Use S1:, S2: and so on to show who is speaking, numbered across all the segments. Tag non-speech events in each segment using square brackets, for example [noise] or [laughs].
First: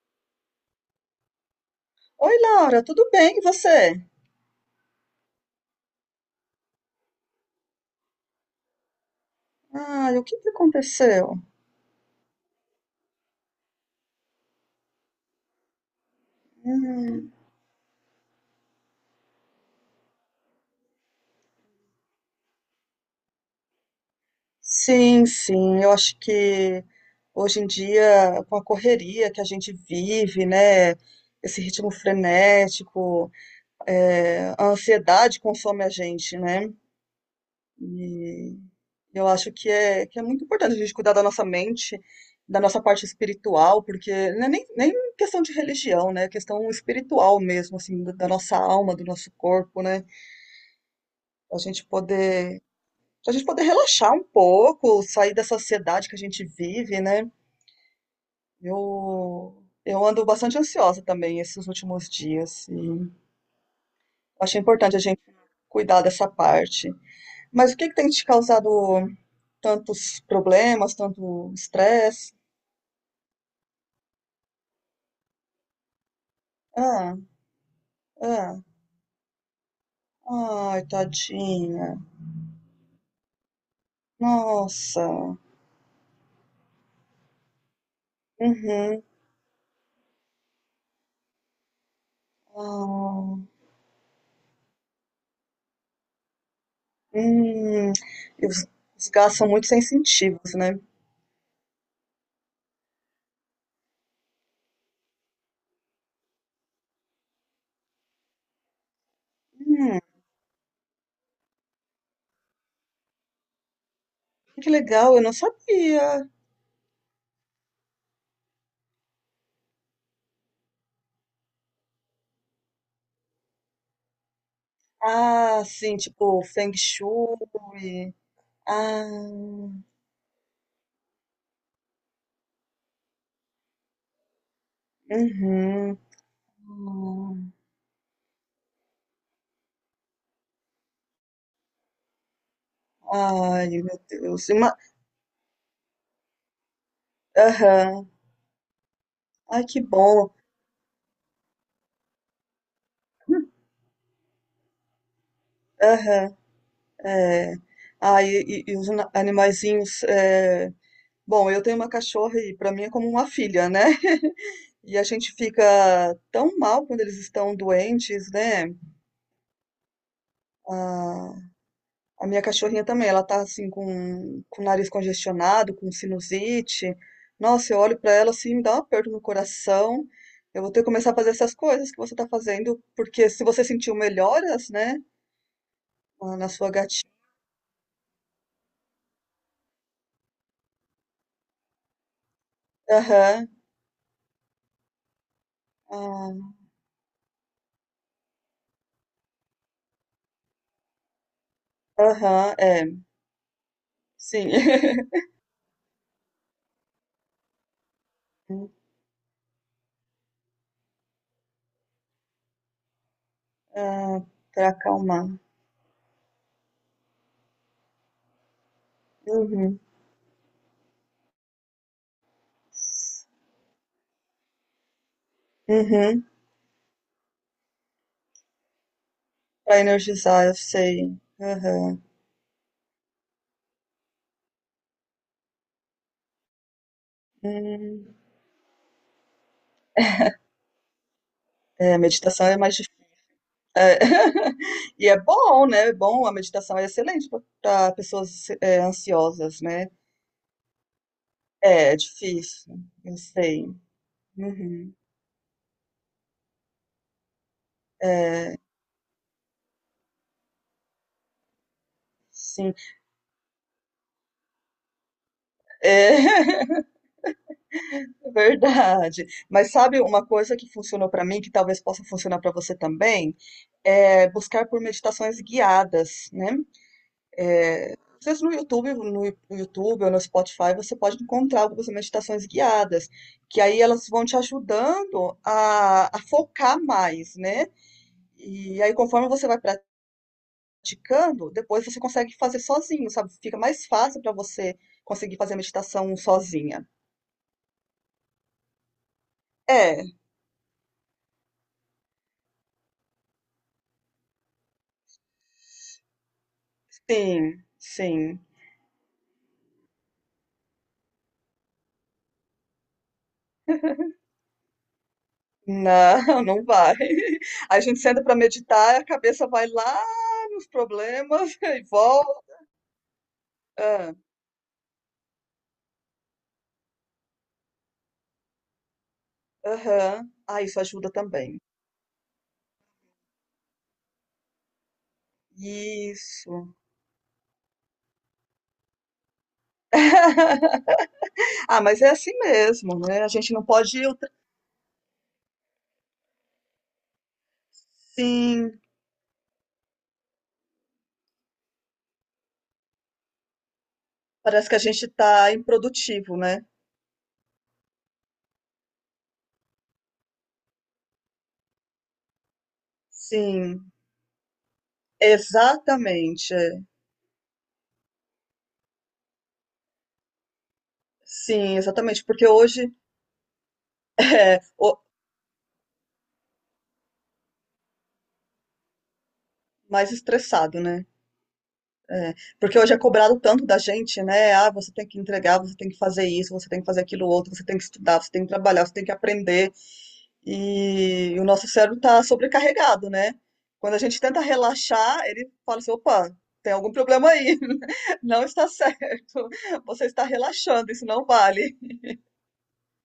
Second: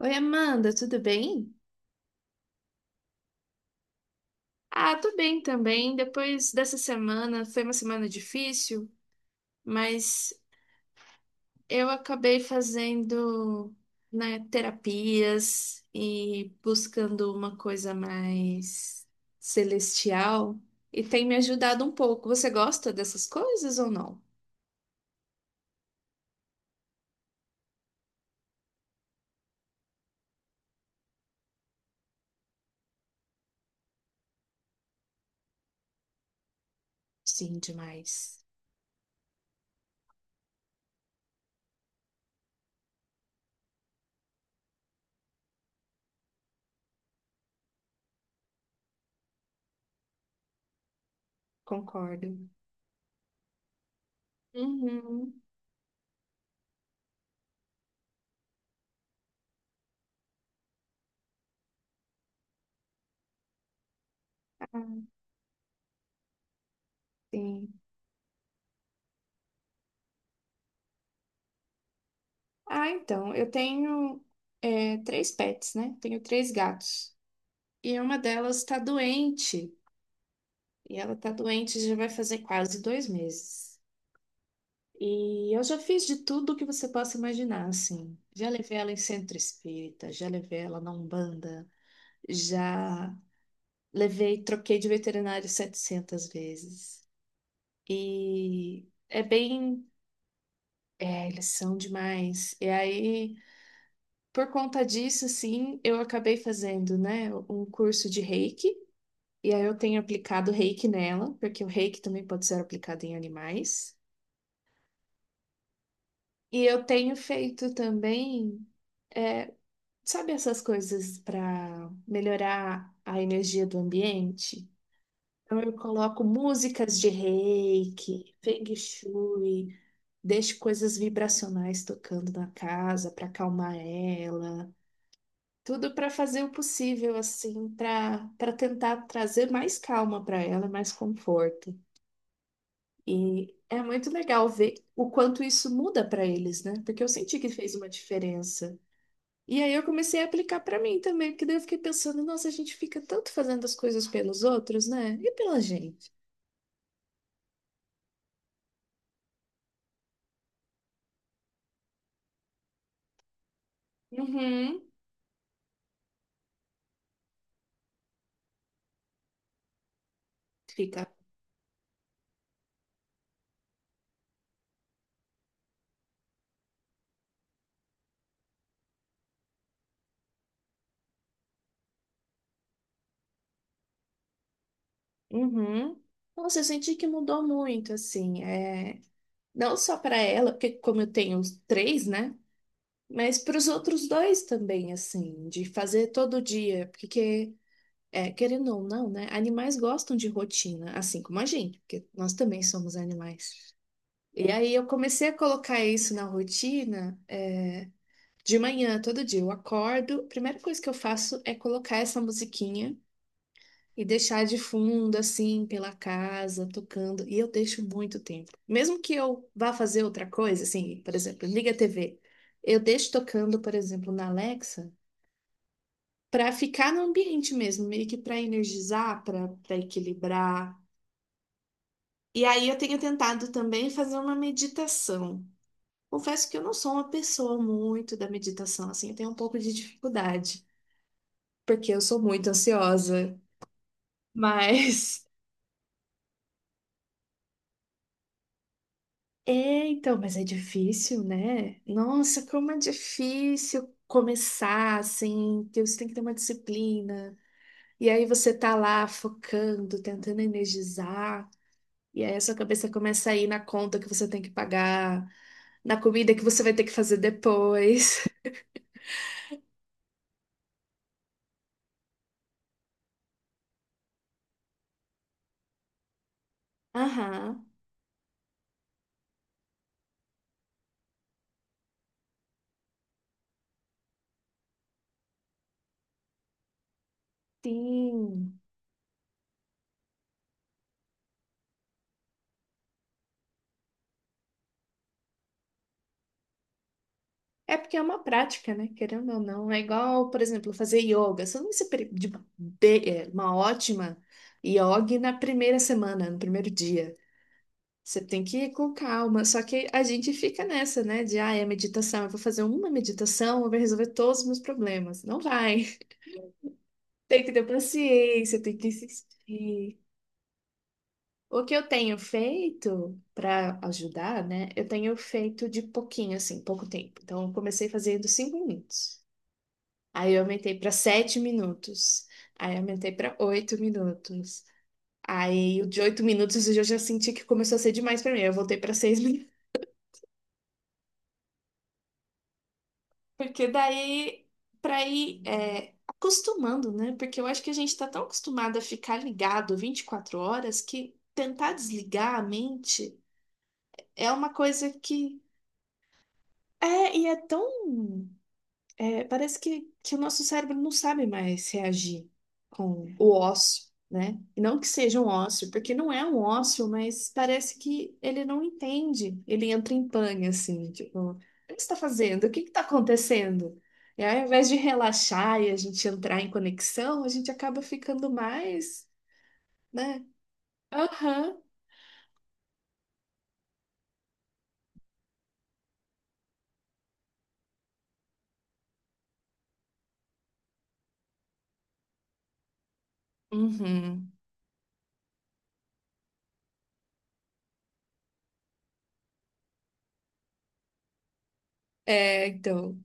S1: Oi, Amanda, tudo bem?
S2: Oi, Laura, tudo bem? E você?
S1: Ah, tô bem também. Depois dessa semana, foi uma semana difícil,
S2: Ah, o
S1: mas
S2: que que aconteceu?
S1: eu acabei fazendo, né, terapias e
S2: Hum,
S1: buscando uma coisa mais celestial e tem me ajudado um pouco. Você gosta dessas coisas ou não?
S2: sim, sim, eu acho que hoje em dia, com a correria que a gente vive, né? Esse ritmo frenético, é, a ansiedade consome a gente, né?
S1: Sim, demais.
S2: E eu acho que é muito importante a gente cuidar da nossa mente, da nossa parte espiritual, porque não é nem questão de religião, né? É questão espiritual mesmo, assim, da nossa alma, do nosso corpo, né? Pra gente
S1: Concordo.
S2: poder, pra gente poder relaxar um pouco, sair
S1: Uhum.
S2: da sociedade que a gente vive, né? Eu ando bastante ansiosa também esses últimos dias. E achei importante a gente cuidar dessa parte. Mas
S1: Sim.
S2: o que que tem te causado tantos problemas, tanto estresse?
S1: Ah, então, eu tenho três pets, né? Tenho três gatos.
S2: Ah,
S1: E uma delas
S2: ah,
S1: está doente.
S2: ai,
S1: E ela está doente já
S2: tadinha.
S1: vai fazer quase 2 meses.
S2: Nossa.
S1: E eu já fiz de tudo que você possa imaginar, assim. Já levei ela em
S2: Uhum.
S1: centro espírita, já levei ela na Umbanda, já
S2: Ah,
S1: levei, troquei de veterinário 700 vezes.
S2: hum. E os,
S1: E
S2: os
S1: é
S2: gás são muito
S1: bem.
S2: sensitivos, né?
S1: É, eles são demais. E aí, por conta disso, assim, eu acabei fazendo, né, um curso de Reiki. E aí eu tenho
S2: Hum,
S1: aplicado reiki nela, porque o reiki também pode ser aplicado em animais.
S2: Que legal, eu não sabia.
S1: E eu tenho feito também, é, sabe essas coisas para melhorar a energia do ambiente? Então
S2: Ah,
S1: eu
S2: sim,
S1: coloco
S2: tipo Feng
S1: músicas de
S2: Shui.
S1: reiki, feng
S2: Ah,
S1: shui, deixo coisas vibracionais tocando na casa para acalmar ela. Tudo
S2: uhum.
S1: para fazer o possível,
S2: Hum.
S1: assim, para tentar trazer mais calma para ela, mais conforto. E
S2: Ai,
S1: é
S2: meu
S1: muito
S2: Deus.
S1: legal ver o quanto isso muda para eles, né? Porque eu senti que fez uma
S2: Aham.
S1: diferença. E
S2: Ai,
S1: aí
S2: que
S1: eu comecei a
S2: bom.
S1: aplicar para mim também, porque daí eu fiquei pensando, nossa, a gente fica tanto fazendo as coisas pelos outros, né? E pela gente.
S2: Aham, é. Ah, e os animaizinhos. Bom, eu tenho uma cachorra e para mim é como uma filha, né? [laughs]
S1: Uhum.
S2: E a gente fica tão mal quando eles estão doentes, né?
S1: Fica.
S2: Ah, a minha cachorrinha também, ela tá assim com o nariz congestionado, com sinusite. Nossa, eu olho pra ela assim, me dá um aperto no coração. Eu vou ter que começar a fazer essas coisas que você tá fazendo, porque se você sentiu melhoras, né,
S1: Uhum.
S2: na na
S1: Nossa, eu
S2: sua
S1: senti que
S2: gatinha.
S1: mudou muito, assim, é... não só para ela, porque como eu tenho os três, né? Mas
S2: Aham,
S1: para os outros dois também, assim, de fazer todo
S2: ah,
S1: dia, porque querendo ou não, né? Animais gostam de rotina, assim como a gente, porque nós
S2: aham,
S1: também
S2: é,
S1: somos animais.
S2: sim.
S1: E aí eu comecei a colocar isso na rotina, de
S2: [laughs]
S1: manhã, todo dia. Eu acordo, a primeira coisa que eu faço é colocar essa musiquinha e
S2: Ah,
S1: deixar de
S2: pra
S1: fundo,
S2: acalmar.
S1: assim, pela casa, tocando. E eu deixo muito tempo. Mesmo que eu vá
S2: Uhum,
S1: fazer outra coisa, assim, por exemplo, liga a TV. Eu deixo tocando, por exemplo, na Alexa
S2: uhum.
S1: para ficar no ambiente mesmo, meio que para energizar, para
S2: Pra energizar, eu
S1: equilibrar.
S2: sei. Aham.
S1: E aí eu tenho tentado também fazer uma meditação. Confesso que eu não sou uma pessoa
S2: Hum.
S1: muito da meditação, assim, eu tenho um pouco de dificuldade,
S2: É,
S1: porque
S2: a
S1: eu sou
S2: meditação
S1: muito
S2: é mais.
S1: ansiosa.
S2: É, [laughs] e é
S1: Mas
S2: bom, né? É bom, a meditação é excelente para pessoas é,
S1: [laughs]
S2: ansiosas, né?
S1: então, mas é difícil, né?
S2: É, é
S1: Nossa, como é
S2: difícil, eu sei.
S1: difícil
S2: Uhum.
S1: começar assim, que você tem que ter uma disciplina. E aí você
S2: É,
S1: tá lá focando, tentando energizar. E aí a sua
S2: sim,
S1: cabeça começa a ir na conta que você tem que pagar, na
S2: é,
S1: comida que você vai
S2: [laughs]
S1: ter que fazer depois.
S2: verdade. Mas sabe uma coisa que funcionou para mim, que talvez possa funcionar para você também, é buscar por meditações guiadas, né?
S1: [laughs] Aham,
S2: Às vezes no YouTube, no YouTube ou no Spotify, você pode encontrar algumas meditações guiadas, que aí elas vão te ajudando a focar mais, né?
S1: sim.
S2: E aí, conforme você vai praticando, depois você consegue fazer sozinho, sabe? Fica mais fácil para você conseguir fazer a meditação sozinha.
S1: É porque é uma prática, né? Querendo ou não. É
S2: É,
S1: igual, por exemplo, fazer yoga. Você não vai ser uma ótima yoga na primeira semana, no primeiro dia.
S2: sim,
S1: Você
S2: sim.
S1: tem que ir com calma. Só que a gente fica nessa, né? De, ah, é meditação. Eu vou fazer uma meditação, eu vou resolver todos os meus problemas. Não vai.
S2: Não, [laughs] não vai.
S1: [laughs] Tem que ter
S2: A gente senta para
S1: paciência, tem que
S2: meditar, a cabeça vai
S1: insistir.
S2: lá nos problemas [laughs]
S1: O que
S2: e
S1: eu tenho
S2: volta.
S1: feito para
S2: Ah,
S1: ajudar, né? Eu tenho feito de pouquinho, assim, pouco tempo. Então, eu comecei fazendo 5 minutos. Aí,
S2: aham.
S1: eu
S2: Ah,
S1: aumentei
S2: isso
S1: para
S2: ajuda
S1: sete
S2: também.
S1: minutos. Aí, eu aumentei para 8 minutos. Aí, o de 8 minutos
S2: Isso.
S1: eu já senti que começou a ser demais para mim. Eu voltei para 6 minutos.
S2: [laughs] Ah, mas é assim mesmo, né? A
S1: [laughs]
S2: gente não
S1: Porque
S2: pode.
S1: daí, para ir acostumando, né? Porque eu acho que a gente está tão acostumado
S2: Sim,
S1: a ficar ligado 24 horas que tentar desligar a mente é uma
S2: parece que a
S1: coisa
S2: gente
S1: que
S2: tá improdutivo, né?
S1: É, e é tão. Parece que o nosso cérebro não sabe mais reagir com o ócio,
S2: Sim.
S1: né? E não que seja um ócio, porque não é um
S2: Exatamente, é.
S1: ócio, mas parece que ele não entende. Ele entra em pane, assim, tipo, o que você
S2: Sim,
S1: está
S2: exatamente,
S1: fazendo?
S2: porque
S1: O que está
S2: hoje
S1: acontecendo? E aí, ao
S2: [laughs] é
S1: invés de
S2: o
S1: relaxar e a gente entrar em conexão, a gente acaba ficando mais,
S2: mais
S1: né?
S2: estressado, né?
S1: Aham.
S2: É, porque hoje é cobrado tanto da gente, né? Ah, você tem que entregar, você tem que fazer isso, você tem que fazer aquilo outro, você tem que estudar, você tem que trabalhar, você tem que aprender. E o nosso cérebro está sobrecarregado, né? Quando a gente
S1: Uhum.
S2: tenta relaxar, ele fala assim: opa, tem algum problema aí, [laughs] não está certo, você está relaxando, isso não vale.
S1: É, então.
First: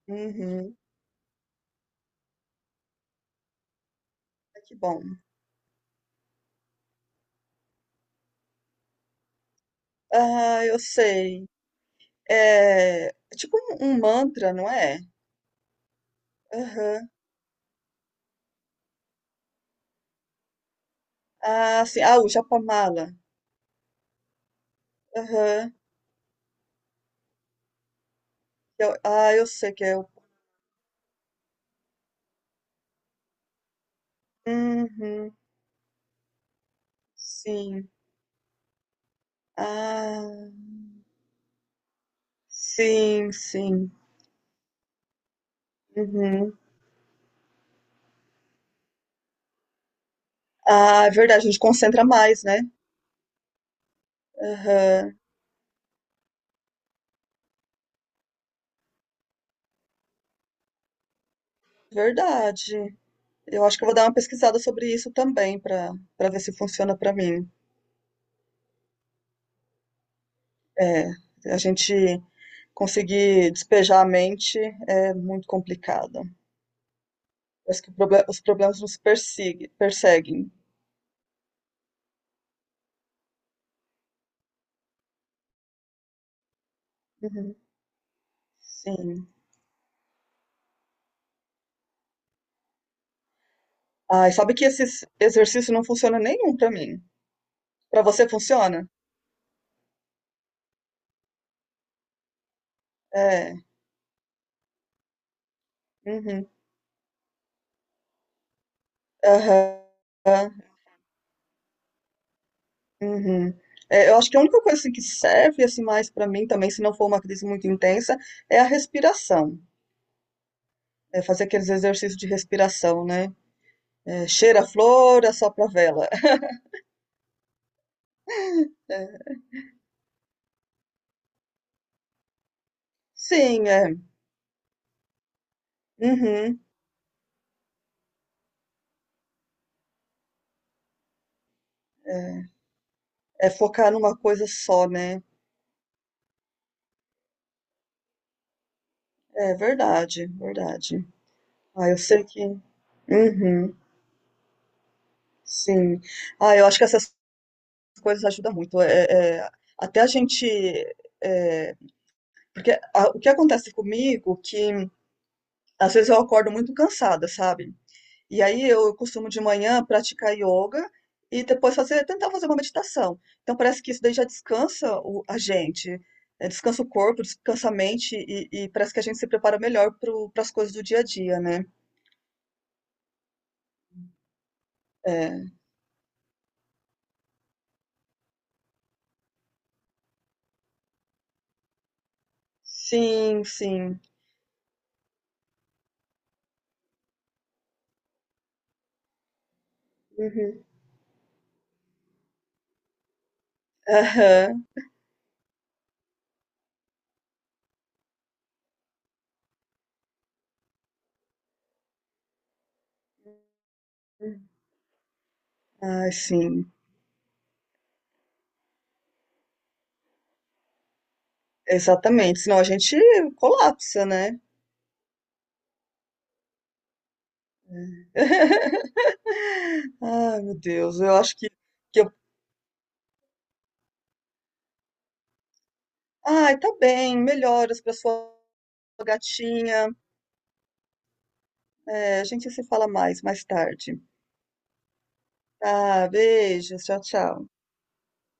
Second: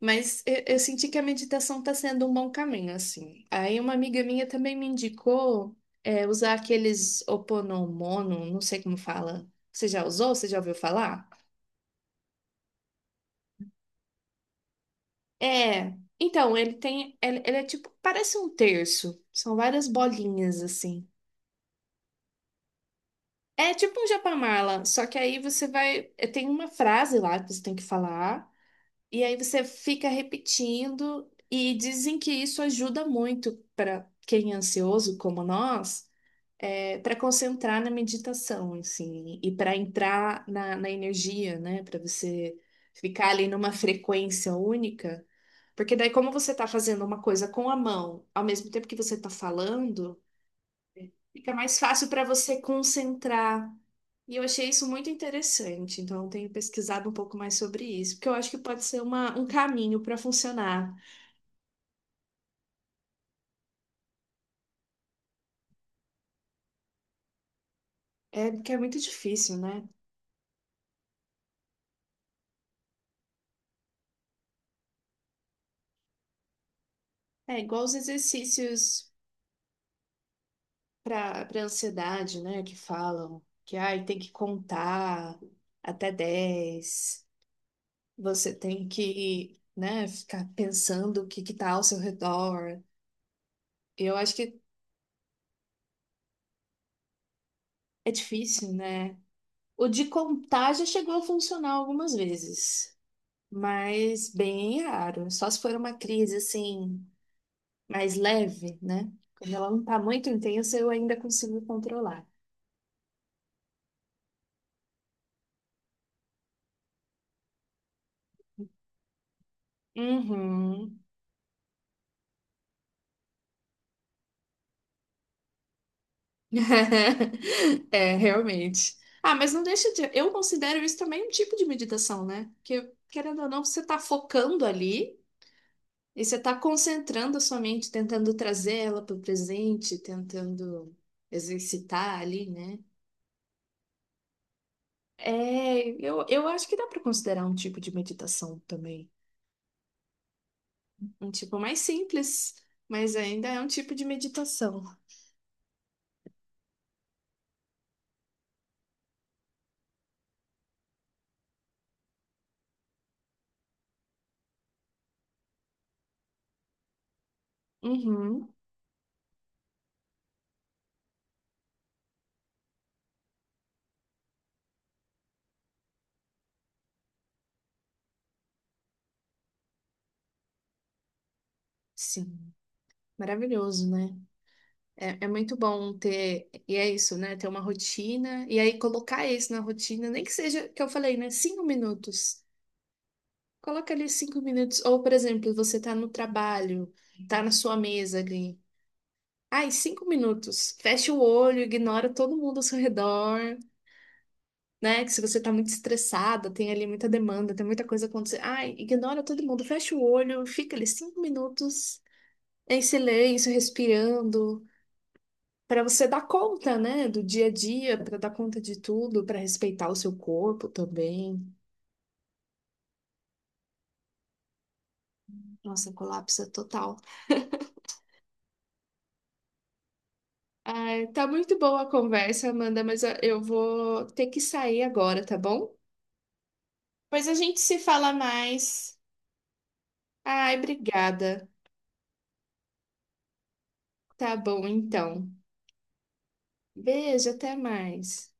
S1: Mas eu,
S2: Uhum,
S1: eu senti que a meditação está sendo um bom caminho, assim. Aí uma amiga minha
S2: que
S1: também me
S2: bom.
S1: indicou usar aqueles Oponomono, não sei como fala. Você já usou? Você já
S2: Ah,
S1: ouviu
S2: eu
S1: falar?
S2: sei. É, é tipo um mantra, não é?
S1: É. Então, ele
S2: Aham.
S1: tem. Ele é tipo. Parece um terço. São várias bolinhas, assim.
S2: Ah, sim. Ah, o Japamala.
S1: É tipo um Japamala, só que aí você
S2: Aham.
S1: vai. Tem uma frase lá que você tem que falar,
S2: Eu-
S1: e
S2: ah,
S1: aí
S2: eu
S1: você
S2: sei que é o.
S1: fica repetindo, e dizem que isso ajuda muito para quem é ansioso,
S2: Uhum.
S1: como nós para concentrar
S2: Sim.
S1: na meditação, assim, e para entrar
S2: Ah,
S1: na energia, né? Para você ficar
S2: sim,
S1: ali numa
S2: sim.
S1: frequência única. Porque daí, como você
S2: Uhum.
S1: está fazendo uma coisa com a mão, ao mesmo tempo que você está falando,
S2: Ah, é verdade, a
S1: fica
S2: gente
S1: mais
S2: concentra
S1: fácil para
S2: mais,
S1: você
S2: né?
S1: concentrar. E eu achei isso
S2: Aham.
S1: muito interessante, então eu tenho pesquisado um pouco mais sobre isso, porque eu acho que pode ser um caminho para funcionar.
S2: Verdade. Eu acho que eu vou dar uma pesquisada sobre isso também, para ver se funciona para mim.
S1: É, porque é muito difícil, né?
S2: É, a gente conseguir despejar a mente é muito complicado.
S1: É
S2: Parece
S1: igual
S2: que
S1: os
S2: os problemas nos
S1: exercícios.
S2: perseguem.
S1: Para ansiedade, né? Que falam que ai, tem que contar até 10,
S2: Uhum.
S1: você tem
S2: Sim.
S1: que, né, ficar pensando o que que tá ao seu redor. Eu
S2: Ai,
S1: acho
S2: sabe
S1: que
S2: que esse exercício não funciona nenhum pra mim. Pra
S1: é
S2: você
S1: difícil,
S2: funciona?
S1: né? O de contar já chegou a funcionar algumas vezes,
S2: É.
S1: mas bem raro. Só se for uma crise
S2: Uhum.
S1: assim mais leve, né? Quando ela não tá muito
S2: Aham.
S1: intensa, eu ainda consigo controlar.
S2: Uhum. É, eu acho que a única coisa assim, que serve assim mais pra mim também, se não for uma crise muito intensa, é a respiração.
S1: Uhum.
S2: É fazer aqueles exercícios de respiração, né? É, cheira a flor, assopra a vela. [laughs]
S1: [laughs] É, realmente. Ah,
S2: É,
S1: mas não deixa de. Eu considero isso também um tipo de meditação, né? Porque, querendo ou não,
S2: sim,
S1: você
S2: é.
S1: está focando ali e você está
S2: Uhum.
S1: concentrando a sua mente, tentando trazer ela para o presente, tentando exercitar ali, né?
S2: É focar numa coisa só, né?
S1: É, eu acho que dá para considerar um tipo de meditação também.
S2: É verdade, verdade.
S1: Um tipo mais
S2: Ah, eu sei que.
S1: simples, mas ainda é um
S2: Uhum,
S1: tipo de meditação.
S2: sim. Ah, eu acho que essas coisas ajudam muito. É, é, até a gente. É, porque o que acontece comigo, é que às vezes eu acordo muito cansada, sabe? E
S1: Uhum,
S2: aí eu costumo de manhã praticar yoga e depois fazer, tentar fazer uma meditação. Então parece que isso daí já descansa a gente, é, descansa o corpo, descansa a mente e parece que a gente se prepara melhor para as coisas do dia a dia, né?
S1: sim, maravilhoso, né? É, é
S2: É.
S1: muito bom ter, e é isso, né? Ter uma rotina, e aí colocar isso na rotina, nem que seja, que eu falei, né? 5 minutos.
S2: Sim,
S1: Coloca
S2: sim.
S1: ali 5 minutos. Ou, por exemplo, você tá no trabalho, tá na sua mesa ali. Ai, cinco
S2: Uhum.
S1: minutos. Fecha o olho, ignora todo mundo ao seu redor,
S2: Aham.
S1: né? Que se você tá muito estressada, tem ali muita demanda, tem muita coisa acontecendo. Ai, ignora todo mundo, fecha o olho, fica ali 5 minutos em silêncio, respirando. Para você
S2: Ai,
S1: dar
S2: sim,
S1: conta, né, do dia a dia, para dar conta de tudo, para respeitar o seu corpo também.
S2: exatamente. Senão a gente colapsa, né?
S1: Nossa, colapsa total.
S2: [laughs] Ai, meu Deus,
S1: Ah,
S2: eu
S1: tá
S2: acho
S1: muito boa a
S2: que eu.
S1: conversa, Amanda, mas eu vou ter que sair agora, tá bom?
S2: Ai, tá bem,
S1: Pois a gente se
S2: melhoras pra
S1: fala
S2: sua
S1: mais.
S2: gatinha.
S1: Ai, obrigada.
S2: É, a gente se fala mais, mais tarde.
S1: Tá bom, então.
S2: Tá, beijos, tchau,
S1: Beijo,
S2: tchau.
S1: até mais.